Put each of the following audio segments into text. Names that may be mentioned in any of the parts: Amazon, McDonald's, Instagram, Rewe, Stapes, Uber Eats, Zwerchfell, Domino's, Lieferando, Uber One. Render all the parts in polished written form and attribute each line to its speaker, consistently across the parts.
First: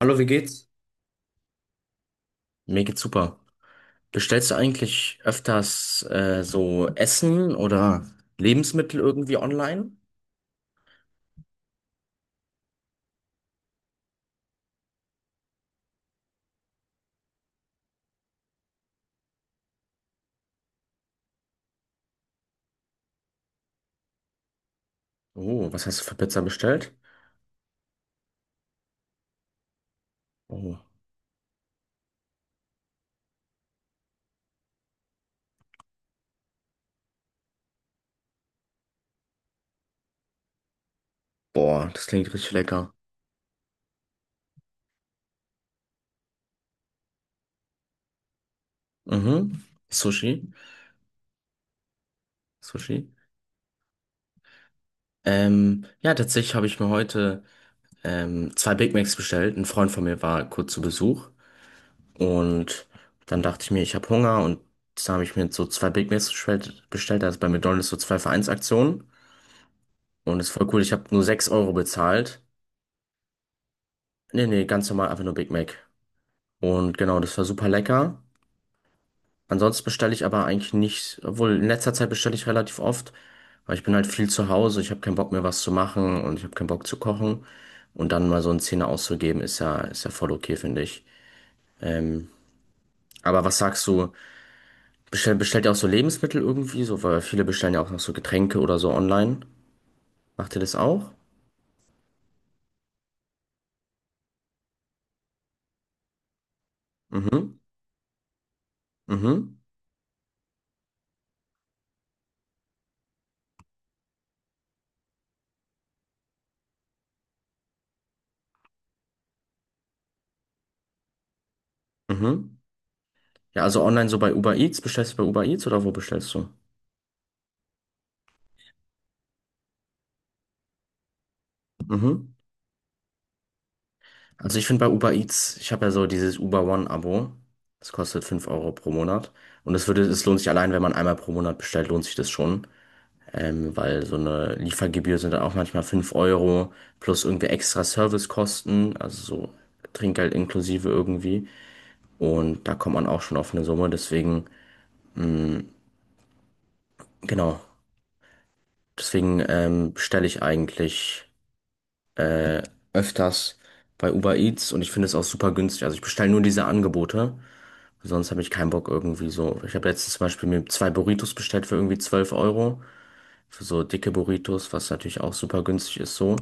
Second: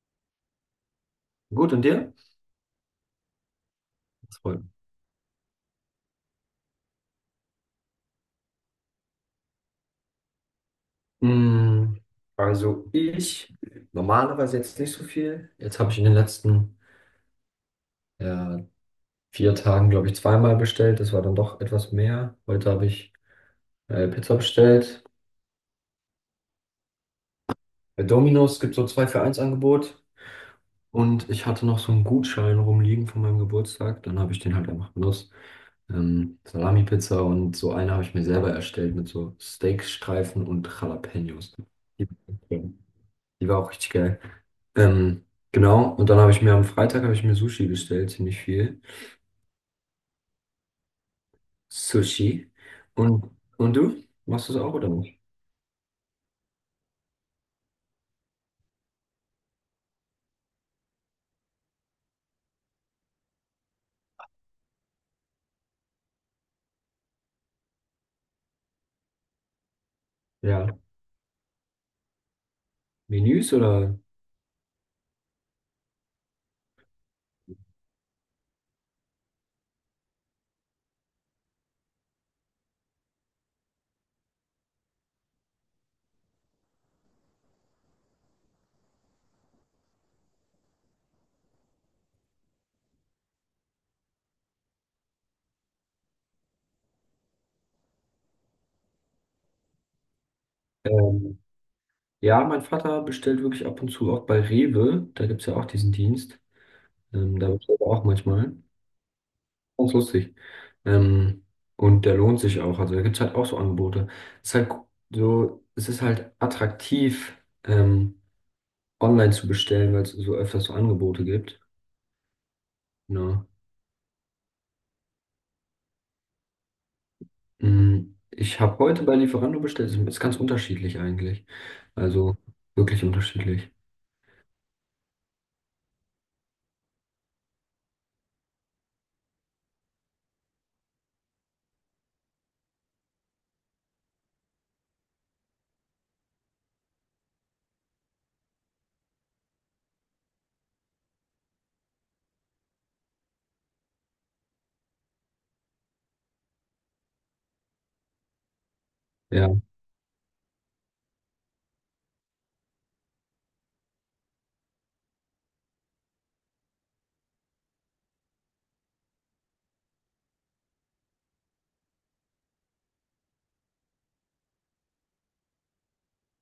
Speaker 1: Hallo, wie geht's?
Speaker 2: Gut, und dir?
Speaker 1: Mir geht's super.
Speaker 2: Das
Speaker 1: Bestellst du
Speaker 2: freut mich.
Speaker 1: eigentlich öfters so Essen oder Lebensmittel irgendwie online?
Speaker 2: Mm, Also ich normalerweise jetzt nicht so viel. Jetzt habe ich in den letzten äh, vier Tagen, glaube ich, zweimal bestellt. Das war dann doch etwas mehr. Heute habe ich Pizza bestellt.
Speaker 1: Oh, was hast du für Pizza bestellt?
Speaker 2: Bei Domino's gibt es so 2 für eins Angebot.
Speaker 1: Oh,
Speaker 2: Und ich hatte noch so einen Gutschein rumliegen von meinem Geburtstag. Dann habe ich den halt einfach benutzt. Salami-Pizza und so eine habe ich mir selber erstellt mit so Steakstreifen und Jalapenos.
Speaker 1: boah, das
Speaker 2: Die-
Speaker 1: klingt richtig lecker.
Speaker 2: Die war auch richtig geil. Ähm, genau, und dann habe ich mir am Freitag habe ich mir Sushi bestellt, ziemlich viel.
Speaker 1: Mhm. Sushi?
Speaker 2: Sushi.
Speaker 1: Sushi?
Speaker 2: Und, und du? Machst du es auch oder nicht?
Speaker 1: Ja, tatsächlich habe ich mir heute zwei Big Macs bestellt. Ein Freund von mir war kurz zu Besuch und dann dachte ich mir, ich habe Hunger und dann habe ich mir so zwei Big Macs bestellt. Also bei McDonald's so zwei für eins Vereinsaktionen und das ist
Speaker 2: Ja.
Speaker 1: voll cool. Ich habe nur 6 Euro bezahlt.
Speaker 2: Menüs oder?
Speaker 1: Nee, nee, ganz normal, einfach nur Big Mac. Und genau, das war super lecker. Ansonsten bestelle ich aber eigentlich nicht, obwohl in letzter Zeit bestelle ich relativ oft, weil ich bin halt viel zu Hause, ich habe keinen Bock mehr was zu machen und ich habe keinen Bock zu kochen. Und dann mal so einen Zehner auszugeben, ist ja voll okay, finde ich. Ähm, aber was sagst du? Bestellt ihr auch so Lebensmittel irgendwie? So, weil viele bestellen ja auch noch so Getränke oder so online. Macht ihr das auch?
Speaker 2: Ähm, ja, mein Vater bestellt wirklich ab und zu auch bei Rewe. Da gibt es ja auch diesen Dienst. Da
Speaker 1: Mhm,
Speaker 2: bestellt er auch manchmal.
Speaker 1: mhm,
Speaker 2: Ganz lustig. Ähm, und der lohnt sich auch. Also da gibt es halt auch so Angebote. Es ist halt es ist halt attraktiv, ähm, online zu bestellen, weil es so öfters so Angebote gibt.
Speaker 1: mhm.
Speaker 2: Ja.
Speaker 1: Ja, also online so bei Uber Eats. Bestellst du bei Uber Eats oder wo bestellst du?
Speaker 2: Ich habe heute bei Lieferando bestellt. Ist ganz unterschiedlich eigentlich.
Speaker 1: Mhm.
Speaker 2: Also wirklich unterschiedlich.
Speaker 1: Also ich finde bei Uber Eats, ich habe ja so dieses Uber One-Abo. Das kostet 5 Euro pro Monat. Und es lohnt sich allein, wenn man einmal pro Monat bestellt, lohnt sich das schon. Weil so eine Liefergebühr sind dann auch manchmal 5 Euro plus irgendwie extra Servicekosten, also so Trinkgeld inklusive irgendwie. Und da kommt man auch schon auf eine Summe. Deswegen, genau, deswegen
Speaker 2: Ja.
Speaker 1: bestelle ich eigentlich äh, öfters bei Uber Eats und ich finde es auch super günstig. Also ich bestelle nur diese Angebote. Sonst habe ich keinen Bock irgendwie so. Ich habe letztens zum Beispiel mir zwei Burritos bestellt für irgendwie 12 Euro. Für so dicke Burritos, was natürlich auch super günstig ist so.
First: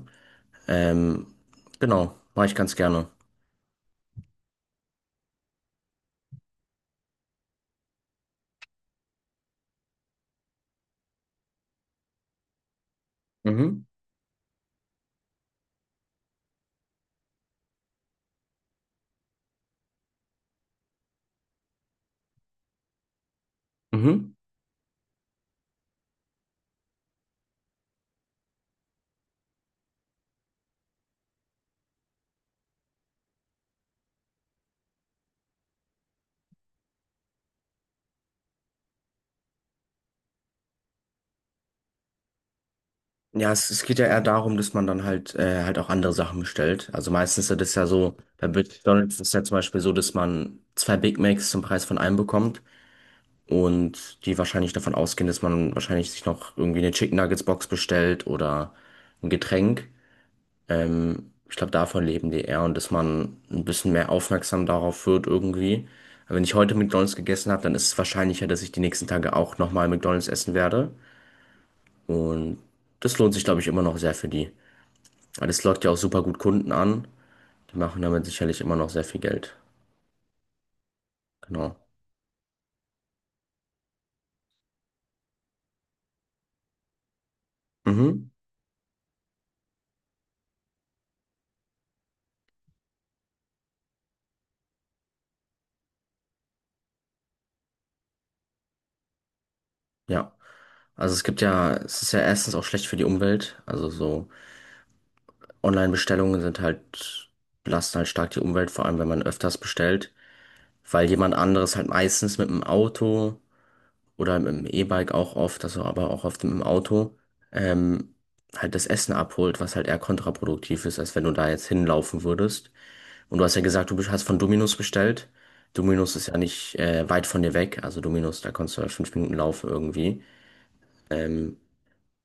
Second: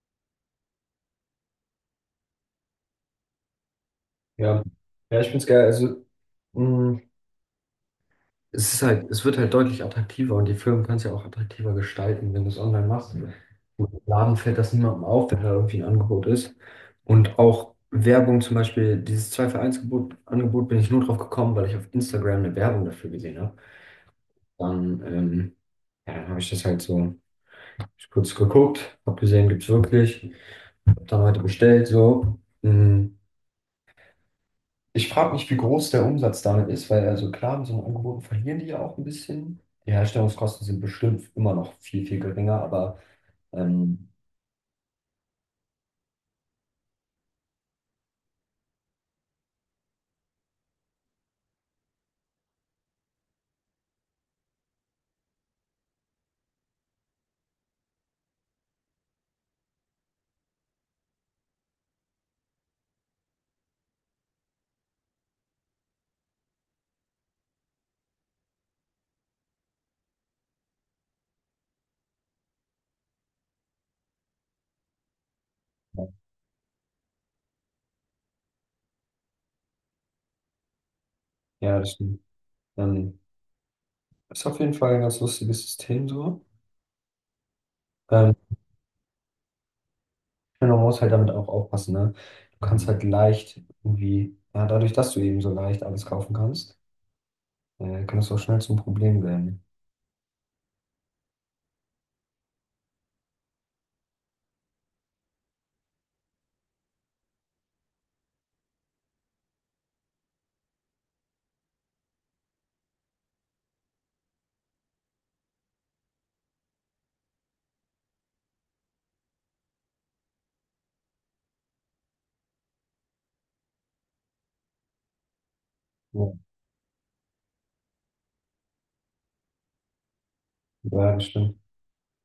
Speaker 1: Ähm, genau, mache ich ganz gerne.
Speaker 2: Ja. Ja, ich finde es geil. Also mm, es ist halt, es wird halt deutlich attraktiver, und die Firmen können es ja auch attraktiver gestalten, wenn du es online machst.
Speaker 1: Mhm.
Speaker 2: Im Laden fällt das niemandem auf, wenn da irgendwie ein Angebot ist. Und auch Werbung zum Beispiel, dieses 2 für eins Gebot, Angebot, bin ich nur drauf gekommen, weil ich auf Instagram eine Werbung dafür gesehen habe.
Speaker 1: Mhm.
Speaker 2: Dann, ähm, ja, dann habe ich das halt so. Ich kurz geguckt, hab gesehen, gibt's wirklich. Hab dann heute bestellt, so. Mm. Ich frage mich, wie groß der Umsatz damit ist, weil, also klar, mit so einem Angebot verlieren die ja auch ein bisschen. Die Herstellungskosten sind bestimmt immer noch viel, viel geringer, aber
Speaker 1: Ja, es geht ja
Speaker 2: ähm,
Speaker 1: eher darum, dass man dann halt halt auch andere Sachen bestellt. Also meistens ist das ja so, bei McDonald's ist es ja zum Beispiel so, dass man zwei Big Macs zum Preis von einem bekommt und die wahrscheinlich davon ausgehen, dass man wahrscheinlich sich noch irgendwie eine Chicken Nuggets Box bestellt oder ein Getränk. Ich glaube, davon leben die eher und dass man ein bisschen mehr aufmerksam darauf wird irgendwie. Aber wenn ich heute McDonald's gegessen habe, dann ist es wahrscheinlicher, dass ich die nächsten Tage auch nochmal McDonald's essen werde. Und das lohnt sich, glaube ich, immer noch sehr für die. Weil das lockt ja auch super gut Kunden an. Die machen damit sicherlich immer noch sehr viel Geld. Genau.
Speaker 2: ja, das stimmt. Ähm, Ist auf jeden Fall ein ganz lustiges System so.
Speaker 1: Mhm.
Speaker 2: Ähm, Man muss halt damit auch aufpassen, ne? Du kannst halt leicht, irgendwie, ja, dadurch, dass du eben so leicht alles kaufen kannst, kann das auch schnell zum Problem werden.
Speaker 1: Ja. Also es gibt ja, es ist ja erstens auch schlecht für die Umwelt. Also so Online-Bestellungen sind halt, belasten halt stark die Umwelt, vor allem wenn man öfters bestellt. Weil jemand anderes halt meistens mit dem Auto oder mit dem E-Bike auch oft, also aber auch oft mit dem Auto, ähm, halt das Essen abholt, was halt eher kontraproduktiv ist, als wenn du da jetzt hinlaufen würdest. Und du hast ja gesagt, du hast von Domino's bestellt. Domino's ist
Speaker 2: Ja,
Speaker 1: ja nicht weit von dir weg, also Domino's, da kannst du halt 5 Minuten laufen irgendwie.
Speaker 2: ja, das
Speaker 1: Ähm,
Speaker 2: stimmt.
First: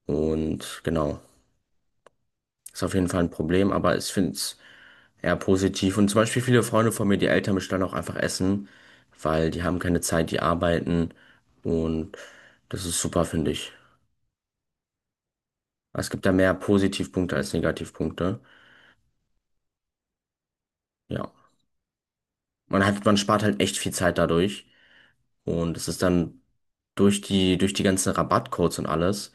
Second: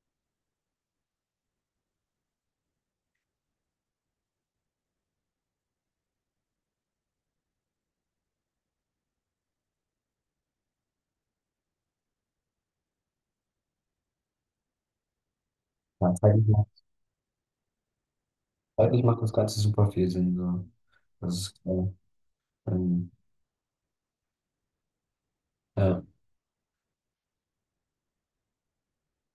Speaker 1: und genau, ist auf jeden Fall ein Problem, aber ich finde es eher positiv. Und zum Beispiel viele Freunde von mir, die Eltern bestellen auch einfach Essen, weil die haben keine Zeit, die arbeiten. Und das ist super, finde ich. Es
Speaker 2: Ja,
Speaker 1: gibt da
Speaker 2: zeig ich
Speaker 1: mehr
Speaker 2: mal.
Speaker 1: Positivpunkte als Negativpunkte.
Speaker 2: Zeitlich macht das Ganze super viel Sinn. So.
Speaker 1: Ja.
Speaker 2: Das ist klar.
Speaker 1: Man hat,
Speaker 2: Ähm,
Speaker 1: man spart halt echt viel Zeit dadurch. Und es ist
Speaker 2: ja,
Speaker 1: dann durch die ganzen Rabattcodes und alles,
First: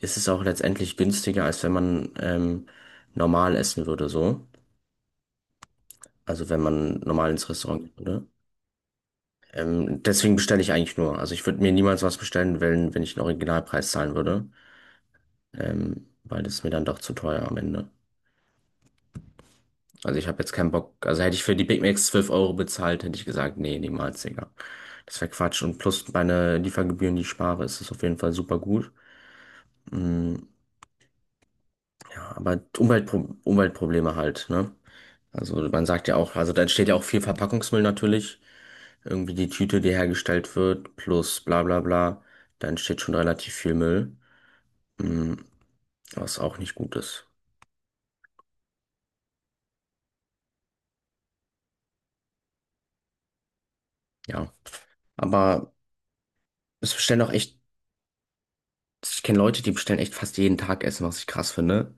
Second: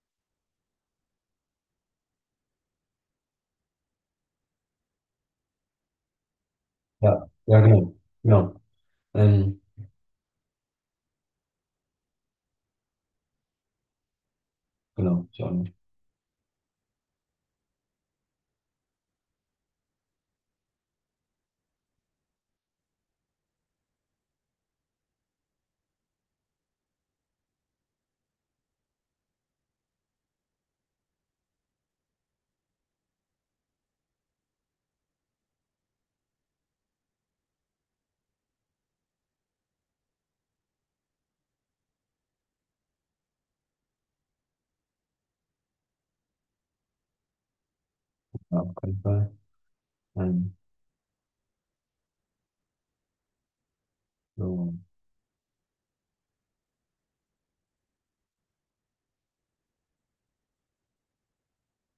Speaker 1: ist es auch letztendlich günstiger, als wenn man normal essen würde, so. Also wenn man
Speaker 2: ja,
Speaker 1: normal ins
Speaker 2: ja, genau.
Speaker 1: Restaurant geht,
Speaker 2: Ja, Ähm,
Speaker 1: Deswegen bestelle ich eigentlich nur. Also ich würde mir niemals was bestellen, wenn ich den Originalpreis zahlen würde.
Speaker 2: genau, ich auch nicht.
Speaker 1: Weil das ist mir dann doch zu teuer am Ende. Also ich habe jetzt keinen Bock. Also hätte ich für die Big Macs 12 Euro bezahlt, hätte ich gesagt, nee, niemals, Digga. Das wäre Quatsch. Und plus meine Liefergebühren, die ich spare, ist es auf jeden Fall super gut. Mm, ja, aber Umweltprobleme halt, ne? Also man sagt ja auch, also da entsteht ja auch viel Verpackungsmüll natürlich. Irgendwie die Tüte, die hergestellt wird, plus bla bla bla. Da entsteht schon relativ viel Müll. Mm, was auch nicht gut ist.
Speaker 2: Ja, auf keinen Fall. Ähm,
Speaker 1: Ja.
Speaker 2: so.
Speaker 1: Aber es bestellen auch echt, ich kenne Leute, die bestellen echt fast jeden Tag Essen, was ich krass finde.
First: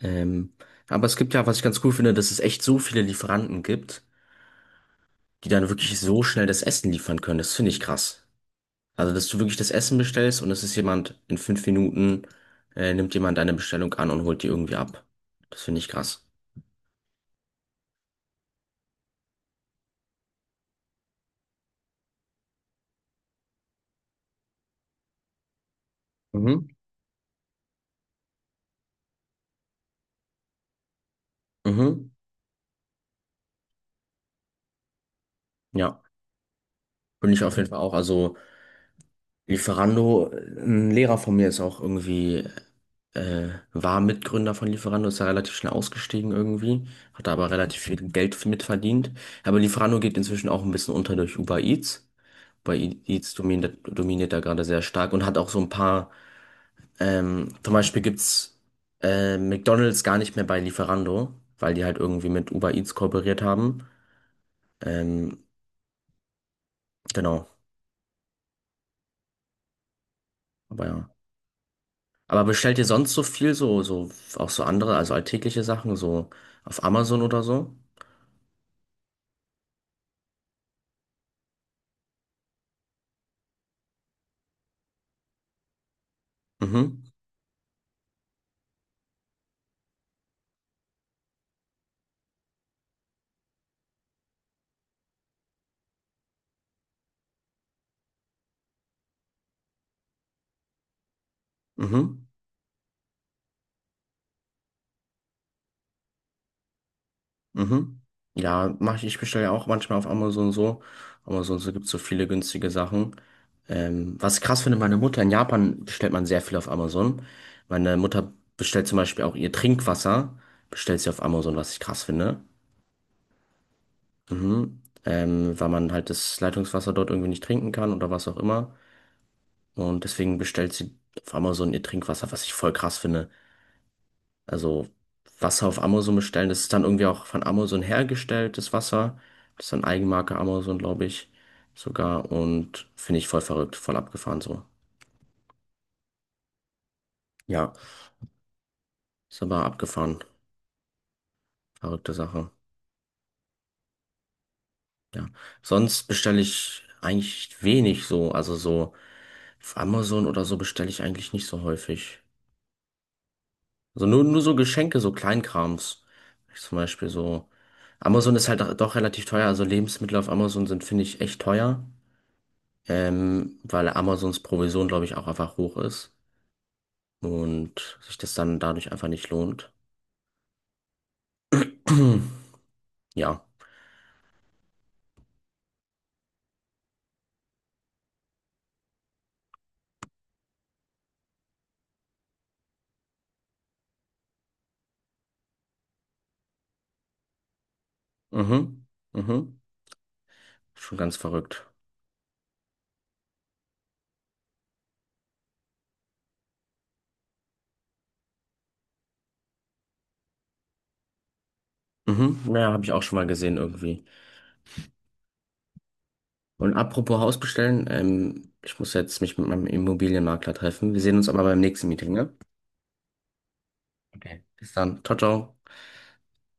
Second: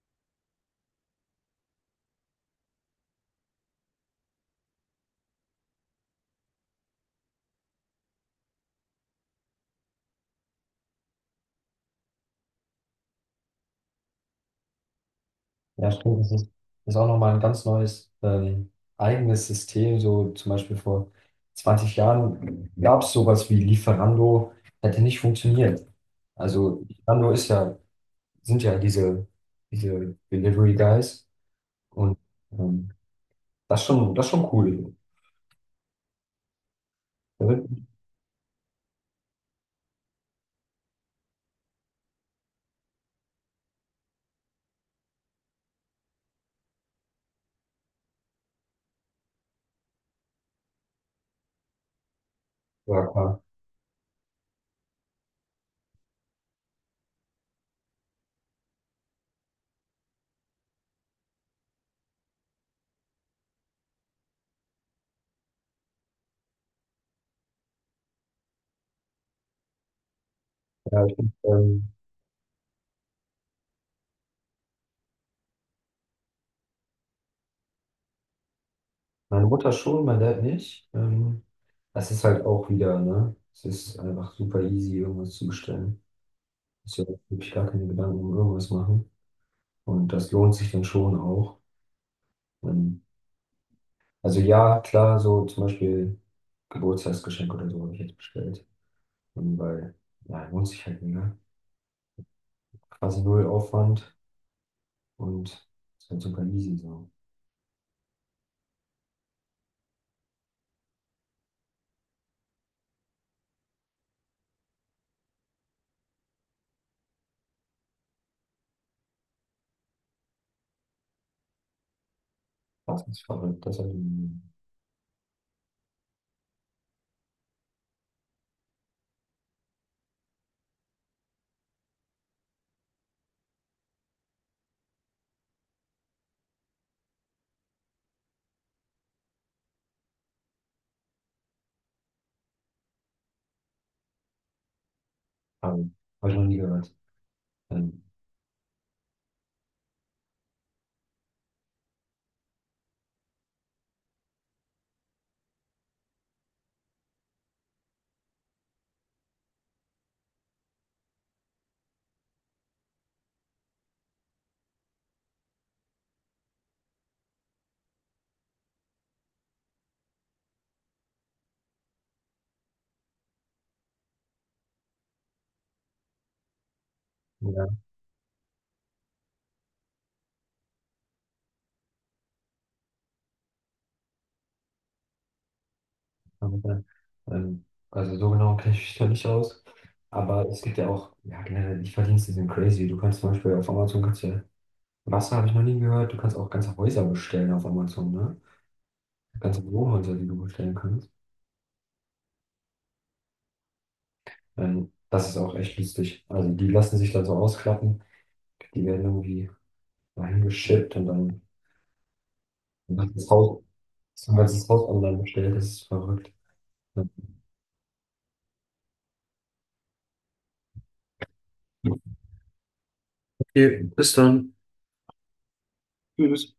Speaker 1: Ähm, aber es gibt ja, was ich ganz cool finde, dass es echt so viele Lieferanten gibt, die dann wirklich so schnell das Essen liefern können. Das finde ich krass. Also, dass du wirklich das Essen bestellst und es ist jemand in 5 Minuten, nimmt jemand deine Bestellung an und holt die irgendwie ab. Das finde ich
Speaker 2: Ja, stimmt,
Speaker 1: krass.
Speaker 2: das ist auch nochmal ein ganz neues, eigenes System. So zum Beispiel, vor 20 Jahren gab es sowas wie Lieferando, hätte nicht funktioniert.
Speaker 1: Mhm.
Speaker 2: Also Lieferando sind ja diese Delivery Guys
Speaker 1: Mhm.
Speaker 2: und, ähm, das ist schon cool.
Speaker 1: Ja. Bin ich auf jeden Fall auch. Also, Lieferando, ein Lehrer von mir ist auch irgendwie. War Mitgründer von Lieferando, ist ja relativ schnell ausgestiegen irgendwie, hat da aber relativ viel Geld mit verdient. Aber Lieferando geht inzwischen auch ein bisschen unter durch Uber Eats. Uber
Speaker 2: Ja,
Speaker 1: Eats
Speaker 2: klar.
Speaker 1: dominiert da gerade sehr stark und hat auch so ein paar, zum Beispiel gibt's McDonald's gar nicht mehr bei Lieferando, weil die halt irgendwie mit Uber Eats kooperiert haben. Ähm, genau, aber
Speaker 2: Ja,
Speaker 1: ja.
Speaker 2: ähm,
Speaker 1: Aber bestellt ihr sonst so viel, auch so andere, also alltägliche Sachen, so auf Amazon oder so?
Speaker 2: meine Mutter schon, mein Dad nicht. Das ist halt auch wieder, ne? Es ist einfach super easy, irgendwas zu bestellen. Muss
Speaker 1: Mhm,
Speaker 2: ja wirklich gar keine Gedanken um irgendwas machen. Und das lohnt sich dann schon auch. Ähm, also ja, klar, so zum Beispiel Geburtstagsgeschenk oder so habe ich jetzt bestellt. Weil, ja, lohnt sich halt mega.
Speaker 1: mhm.
Speaker 2: Quasi null Aufwand und ist halt super easy so.
Speaker 1: Mhm. Ja, mach ich, ich bestelle ja auch manchmal auf Amazon so. Amazon so gibt's so viele günstige Sachen. Was ich krass finde, meine Mutter in Japan bestellt man sehr viel auf Amazon. Meine Mutter bestellt zum Beispiel auch ihr Trinkwasser, bestellt sie auf Amazon, was ich krass finde.
Speaker 2: Das ist verrückt, das habe ich,
Speaker 1: Mhm. Weil man halt das Leitungswasser dort irgendwie nicht trinken kann oder was auch immer. Und deswegen bestellt sie auf Amazon ihr Trinkwasser, was ich voll krass finde. Also Wasser auf Amazon bestellen. Das ist dann irgendwie auch von Amazon hergestelltes Wasser. Das ist dann Eigenmarke Amazon, glaube ich, sogar. Und finde ich voll verrückt, voll abgefahren so.
Speaker 2: hab ich noch nie gehört.
Speaker 1: Ja,
Speaker 2: Ähm,
Speaker 1: ist aber abgefahren. Verrückte Sache. Ja. Sonst bestelle ich eigentlich wenig so. Also so auf Amazon oder so bestelle ich eigentlich nicht so häufig. Also nur so Geschenke, so Kleinkrams. Zum Beispiel so. Amazon ist halt doch relativ teuer. Also Lebensmittel auf Amazon sind, finde ich, echt teuer. Weil Amazons Provision, glaube ich, auch einfach hoch ist
Speaker 2: ja.
Speaker 1: und sich das dann dadurch einfach nicht lohnt. Ja.
Speaker 2: Aber, ähm, also so genau kenne ich mich da nicht aus. Aber es gibt ja auch, ja, generell, die Verdienste sind crazy. Du kannst zum Beispiel auf Amazon, kannst ja, Wasser habe ich noch nie gehört, du kannst auch ganze Häuser bestellen auf Amazon, ne?
Speaker 1: Mhm. Mhm.
Speaker 2: Ganze Wohnhäuser, die du bestellen
Speaker 1: Schon
Speaker 2: kannst.
Speaker 1: ganz verrückt.
Speaker 2: Das ist auch echt lustig. Also die lassen sich dann so ausklappen, die werden irgendwie dahin geschippt und dann
Speaker 1: Mhm. Ja, habe ich
Speaker 2: ein
Speaker 1: auch schon mal
Speaker 2: ganzes
Speaker 1: gesehen
Speaker 2: Haus,
Speaker 1: irgendwie.
Speaker 2: ein ganzes Haus online bestellt, das ist verrückt.
Speaker 1: Und
Speaker 2: Ja.
Speaker 1: apropos Haus bestellen, ich muss jetzt mich mit meinem Immobilienmakler treffen. Wir sehen uns aber beim nächsten Meeting, ne?
Speaker 2: Okay, bis
Speaker 1: Okay.
Speaker 2: dann.
Speaker 1: Bis dann. Ciao, ciao.
Speaker 2: Tschüss.